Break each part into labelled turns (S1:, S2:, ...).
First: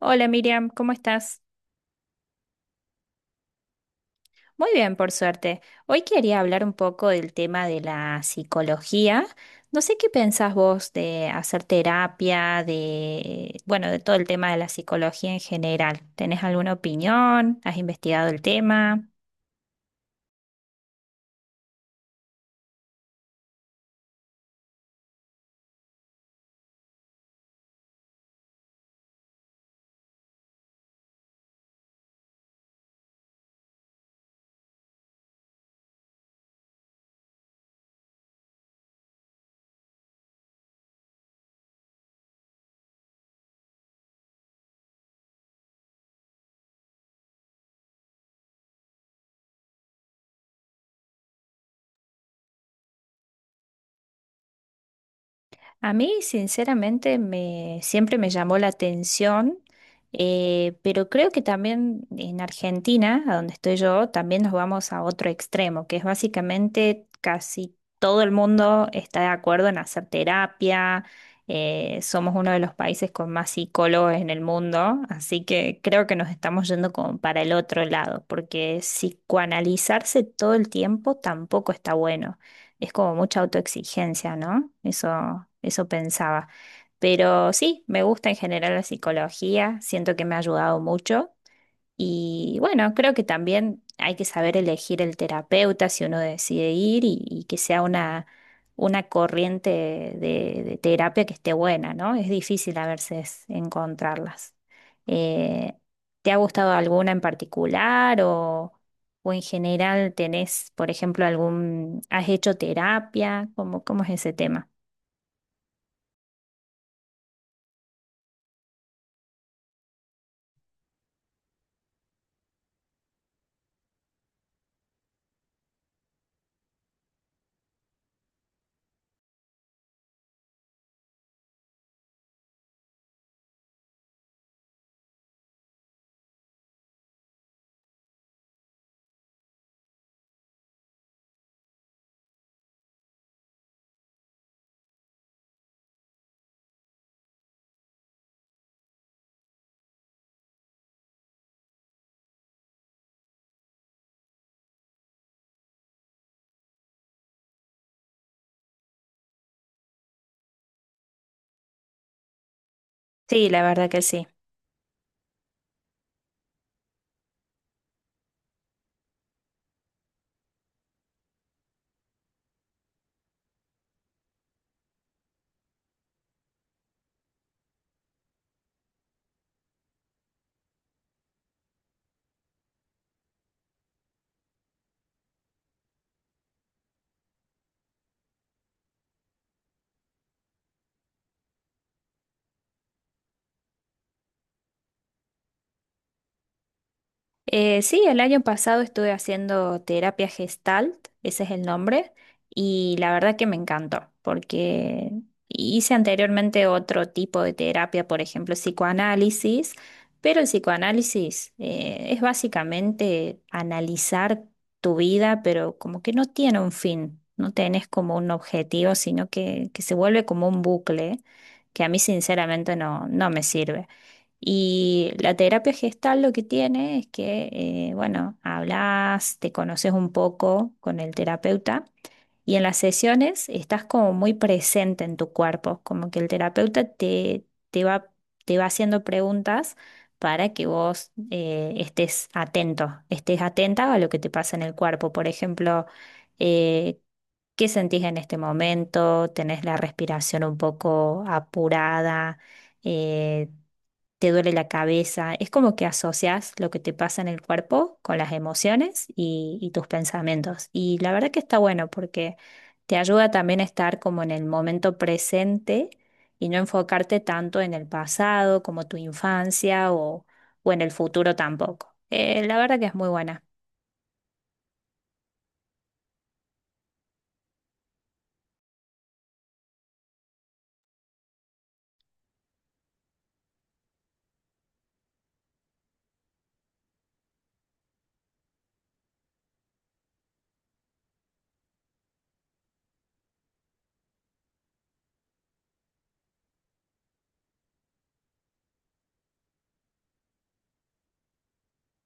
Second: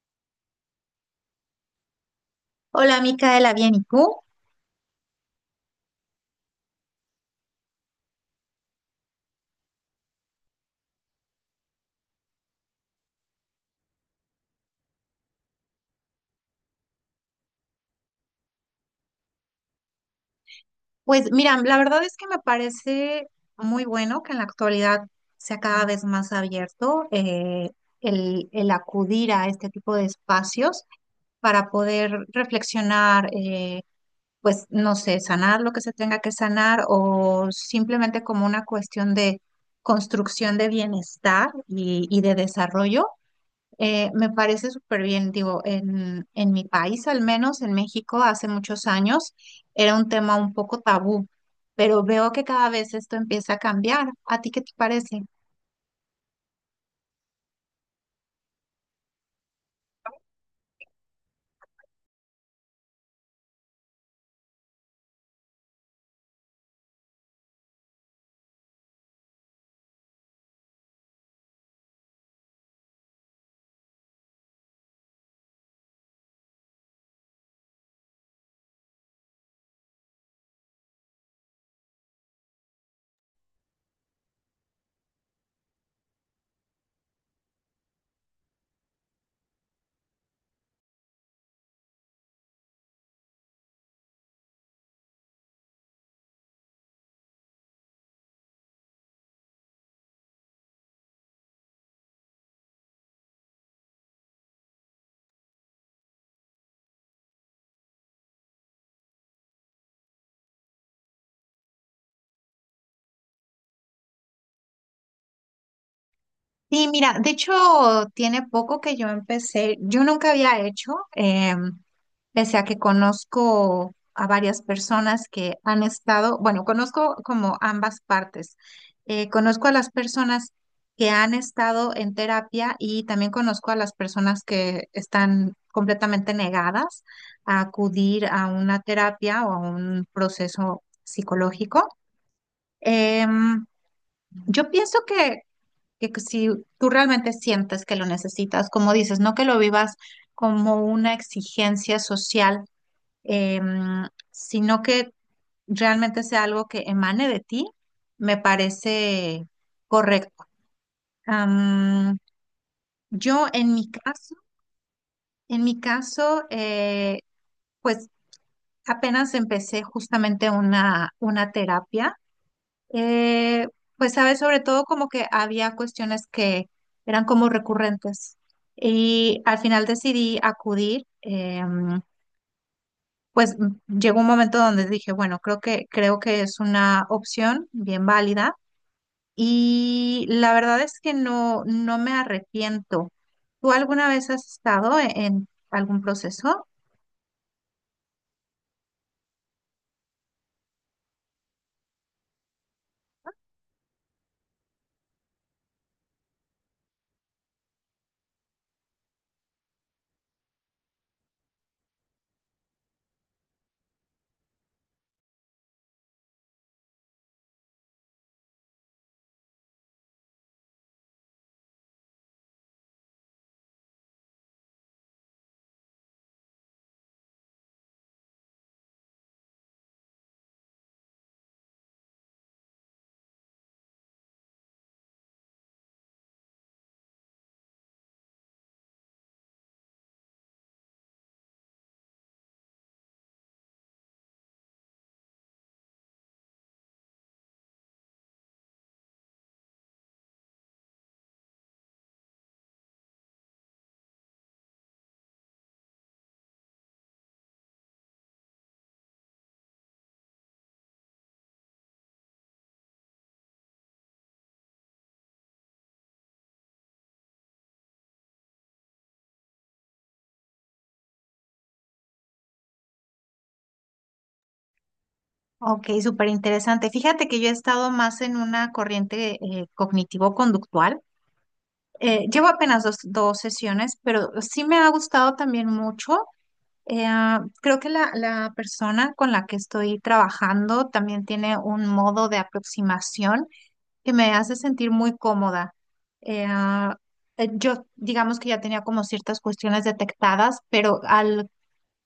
S1: Hola Miriam, ¿cómo estás?
S2: Hola, Micaela, bien, ¿y tú?
S1: Muy bien, por suerte. Hoy quería hablar un poco del tema de la psicología. No sé qué pensás vos de hacer terapia, de, bueno, de todo el tema de la psicología en general. ¿Tenés alguna opinión? ¿Has investigado el tema?
S2: Pues mira, la verdad es que me parece muy bueno que en la actualidad sea cada vez más abierto el acudir a este tipo de espacios para poder reflexionar, pues no sé, sanar lo que se tenga que sanar o simplemente como una cuestión de construcción de bienestar y de desarrollo. Me parece súper bien, digo, en mi país, al menos en México, hace muchos años era un tema un poco tabú, pero veo que cada vez esto empieza a cambiar. ¿A ti qué te parece?
S1: A mí, sinceramente, siempre me llamó la atención, pero creo que también en Argentina, a donde estoy yo, también nos vamos a otro extremo, que es básicamente casi todo el mundo está de acuerdo en hacer terapia, somos uno de los países con más psicólogos en el mundo, así que creo que nos estamos yendo como para el otro lado, porque psicoanalizarse todo el tiempo tampoco está bueno, es como mucha autoexigencia, ¿no? Eso pensaba. Pero sí, me gusta en general la psicología, siento que me ha ayudado mucho. Y bueno, creo que también hay que saber elegir el terapeuta si uno decide ir y que sea una corriente de terapia que esté buena, ¿no? Es difícil a veces encontrarlas. Eh, ¿Te ha gustado alguna en particular o en general tenés, por ejemplo, algún, ¿has hecho terapia? ¿ cómo es ese tema?
S2: Sí, mira, de hecho, tiene poco que yo empecé, yo nunca había hecho, pese a que conozco a varias personas que han estado, bueno, conozco como ambas partes. Conozco a las personas que han estado en terapia y también conozco a las personas que están completamente negadas a acudir a una terapia o a un proceso psicológico. Em, yo pienso que si tú realmente sientes que lo necesitas, como dices, no que lo vivas como una exigencia social sino que realmente sea algo que emane de ti, me parece correcto. Am, yo
S1: Sí, la verdad que sí.
S2: en mi caso, pues apenas empecé justamente una terapia. eh, pues sabes, sobre todo como que había cuestiones que eran como recurrentes y al final decidí acudir. Pues llegó un momento donde dije, bueno, creo que es una opción bien válida y la verdad es que no, no me arrepiento. ¿Tú alguna vez has estado en algún proceso?
S1: Sí, el año pasado estuve haciendo terapia Gestalt, ese es el nombre, y la verdad que me encantó, porque hice anteriormente otro tipo de terapia, por ejemplo, psicoanálisis, pero el psicoanálisis es básicamente analizar tu vida, pero como que no tiene un fin, no tenés como un objetivo, sino que se vuelve como un bucle que a mí sinceramente no me sirve. Y la terapia gestal lo que tiene es que, bueno, hablas, te conoces un poco con el terapeuta y en las sesiones estás como muy presente en tu cuerpo, como que el terapeuta te va, te va haciendo preguntas para que vos estés atento, estés atenta a lo que te pasa en el cuerpo. Por ejemplo, eh, ¿qué sentís en este momento? ¿Tenés la respiración un poco apurada? Eh, te duele la cabeza. Es como que asocias lo que te pasa en el cuerpo con las emociones y tus pensamientos. Y la verdad que está bueno porque te ayuda también a estar como en el momento presente y no enfocarte tanto en el pasado como tu infancia o en el futuro tampoco. La verdad que es muy buena.
S2: Ok, súper interesante. Fíjate que yo he estado más en una corriente cognitivo-conductual. Llevo apenas dos sesiones, pero sí me ha gustado también mucho. Creo que la persona con la que estoy trabajando también tiene un modo de aproximación que me hace sentir muy cómoda. Eh, ah, yo, digamos que ya tenía como ciertas cuestiones detectadas, pero al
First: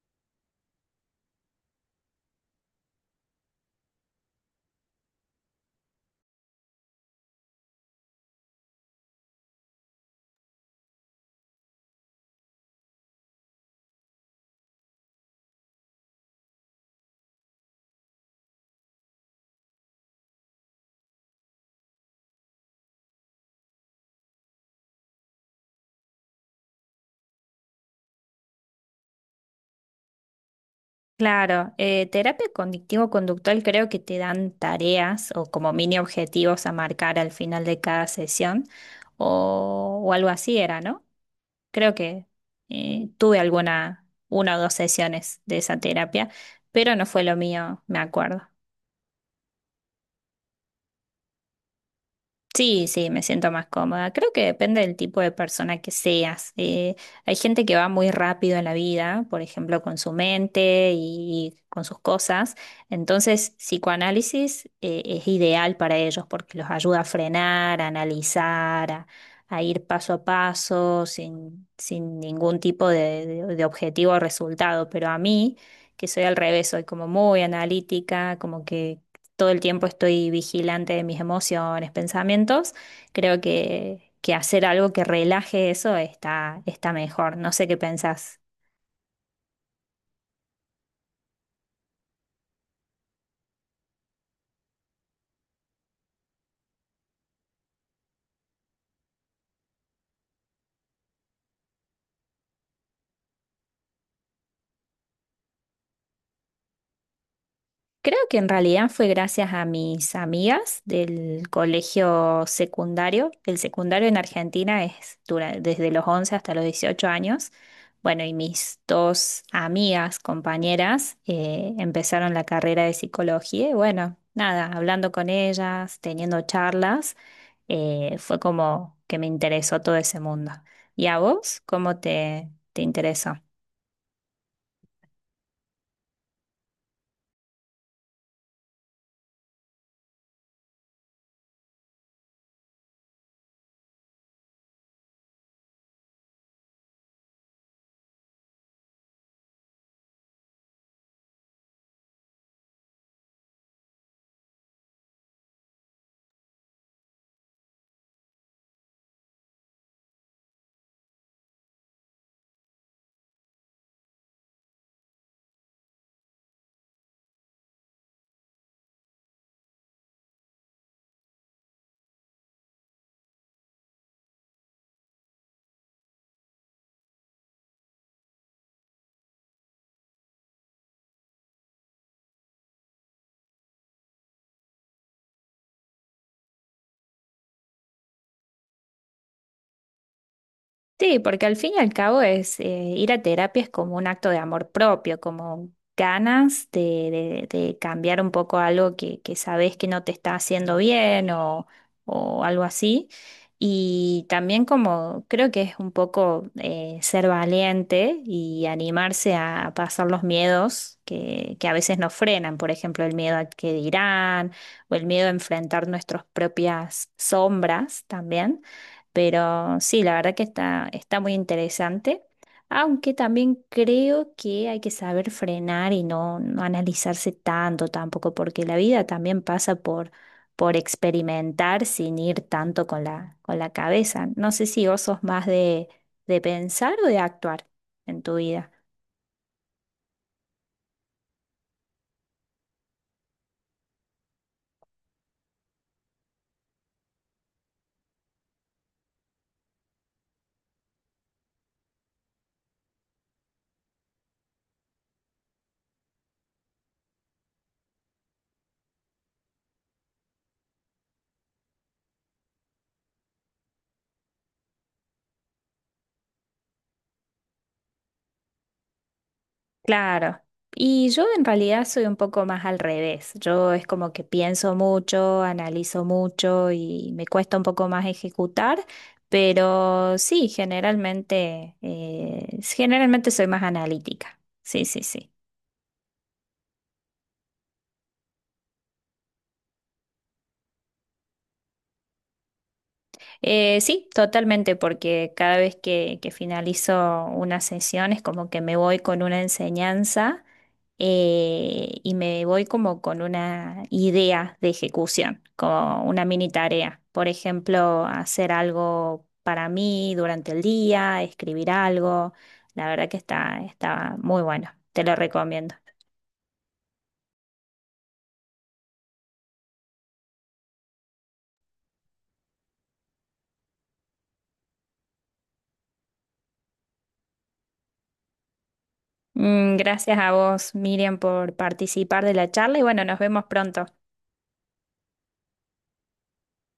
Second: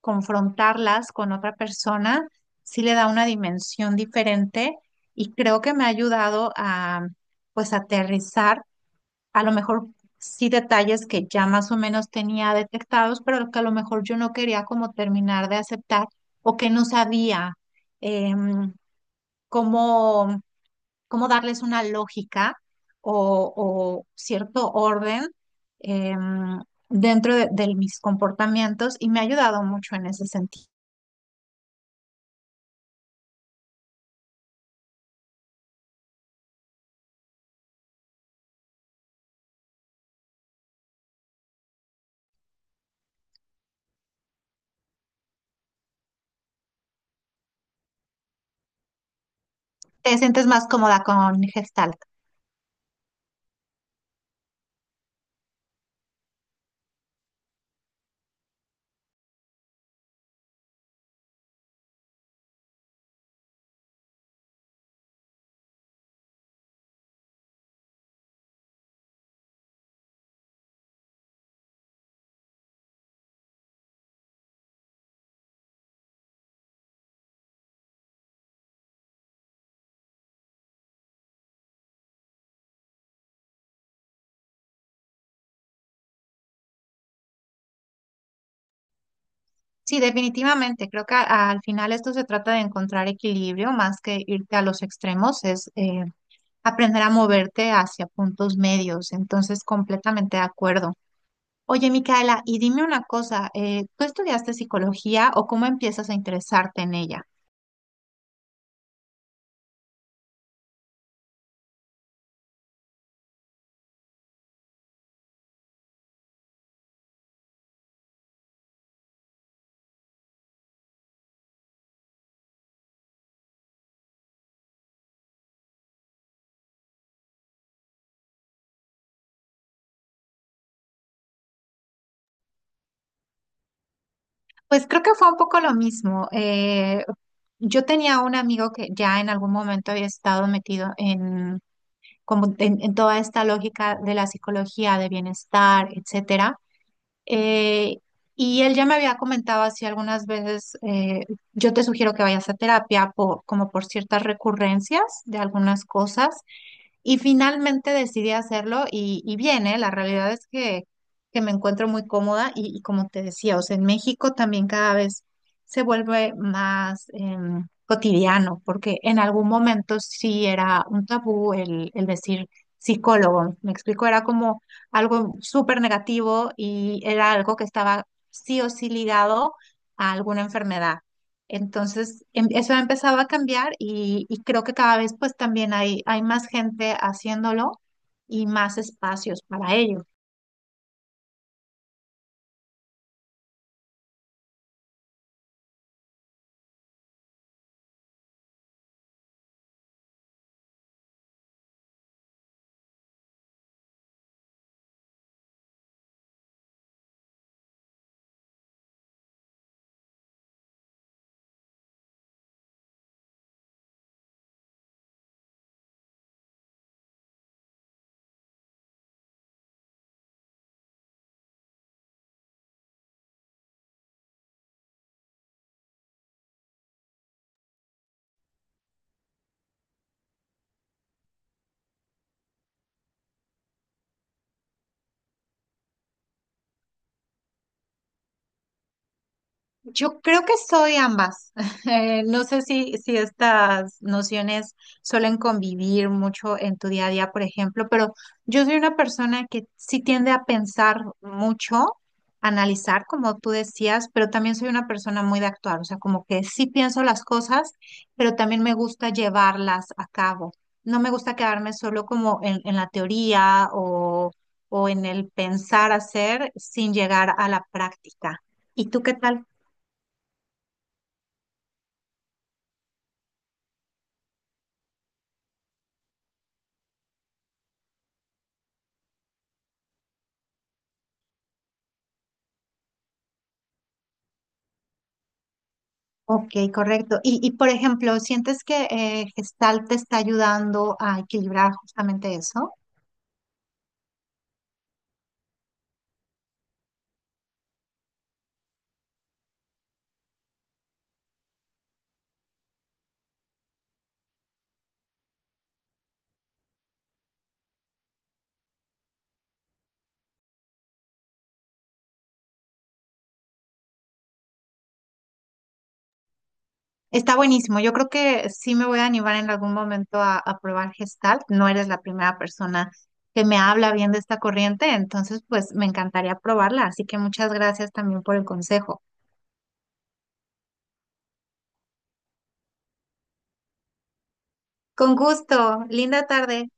S2: confrontarlas con otra persona, sí le da una dimensión diferente y creo que me ha ayudado a, pues, aterrizar, a lo mejor sí detalles que ya más o menos tenía detectados, pero que a lo mejor yo no quería como terminar de aceptar o que no sabía. em, cómo cómo darles una lógica o cierto orden eh, dentro de mis comportamientos y me ha ayudado mucho en ese sentido.
S1: Claro, terapia cognitivo-conductual creo que te dan tareas o como mini objetivos a marcar al final de cada sesión o algo así era, ¿no? Creo que tuve alguna, una o dos sesiones de esa terapia, pero no fue lo mío, me acuerdo.
S2: ¿Te sientes más cómoda con Gestalt?
S1: Sí, sí, me siento más cómoda. Creo que depende del tipo de persona que seas. Hay gente que va muy rápido en la vida, por ejemplo, con su mente y con sus cosas. Entonces, psicoanálisis, es ideal para ellos porque los ayuda a frenar, a analizar, a ir paso a paso sin ningún tipo de objetivo o resultado. Pero a mí, que soy al revés, soy como muy analítica, como que todo el tiempo estoy vigilante de mis emociones, pensamientos, creo que hacer algo que relaje eso está mejor. No sé qué pensás.
S2: Sí, definitivamente. Creo que al final esto se trata de encontrar equilibrio más que irte a los extremos, es aprender a moverte hacia puntos medios. Entonces, completamente de acuerdo. Oye, Micaela, y dime una cosa, ¿tú estudiaste psicología o cómo empiezas a interesarte en ella?
S1: Creo que en realidad fue gracias a mis amigas del colegio secundario. El secundario en Argentina es dura- desde los 11 hasta los 18 años. Bueno, y mis dos amigas, compañeras, empezaron la carrera de psicología y bueno, nada, hablando con ellas, teniendo charlas. Fue como que me interesó todo ese mundo. ¿Y a vos cómo te interesó?
S2: Pues creo que fue un poco lo mismo. Yo tenía un amigo que ya en algún momento había estado metido en, como en toda esta lógica de la psicología, de bienestar, etcétera. Eh, y él ya me había comentado así algunas veces, yo te sugiero que vayas a terapia por, como por ciertas recurrencias de algunas cosas. Y finalmente decidí hacerlo y bien, ¿eh? La realidad es que me encuentro muy cómoda y como te decía, o sea, en México también cada vez se vuelve más cotidiano, porque en algún momento sí era un tabú el decir psicólogo. Me explico, era como algo súper negativo y era algo que estaba sí o sí ligado a alguna enfermedad. Entonces, eso ha empezado a cambiar y creo que cada vez pues también hay más gente haciéndolo y más espacios para ello.
S1: Sí, porque al fin y al cabo es ir a terapia es como un acto de amor propio, como ganas de cambiar un poco algo que sabes que no te está haciendo bien o algo así. Y también como creo que es un poco ser valiente y animarse a pasar los miedos que a veces nos frenan, por ejemplo, el miedo a que dirán o el miedo a enfrentar nuestras propias sombras también. Pero sí, la verdad que está muy interesante, aunque también creo que hay que saber frenar y no analizarse tanto tampoco, porque la vida también pasa por experimentar sin ir tanto con con la cabeza. No sé si vos sos más de pensar o de actuar en tu vida.
S2: Yo creo que soy ambas. No sé si estas nociones suelen convivir mucho en tu día a día, por ejemplo, pero yo soy una persona que sí tiende a pensar mucho, analizar, como tú decías, pero también soy una persona muy de actuar, o sea, como que sí pienso las cosas, pero también me gusta llevarlas a cabo. No me gusta quedarme solo como en la teoría o en el pensar hacer sin llegar a la práctica. ¿Y tú qué tal?
S1: Claro. Y yo en realidad soy un poco más al revés. Yo es como que pienso mucho, analizo mucho y me cuesta un poco más ejecutar, pero sí, generalmente, generalmente soy más analítica. Sí, sí, sí.
S2: Ok, correcto. Y por ejemplo, ¿sientes que Gestalt te está ayudando a equilibrar justamente eso?
S1: Sí, totalmente, porque cada vez que finalizo una sesión es como que me voy con una enseñanza y me voy como con una idea de ejecución, como una mini tarea. Por ejemplo, hacer algo para mí durante el día, escribir algo. La verdad que está muy bueno, te lo recomiendo.
S2: Está buenísimo. Yo creo que sí me voy a animar en algún momento a probar Gestalt. No eres la primera persona que me habla bien de esta corriente, entonces pues me encantaría probarla. Así que muchas gracias también por el consejo.
S1: Mm, gracias a vos, Miriam, por participar de la charla y bueno, nos vemos pronto.
S2: Con gusto. Linda tarde.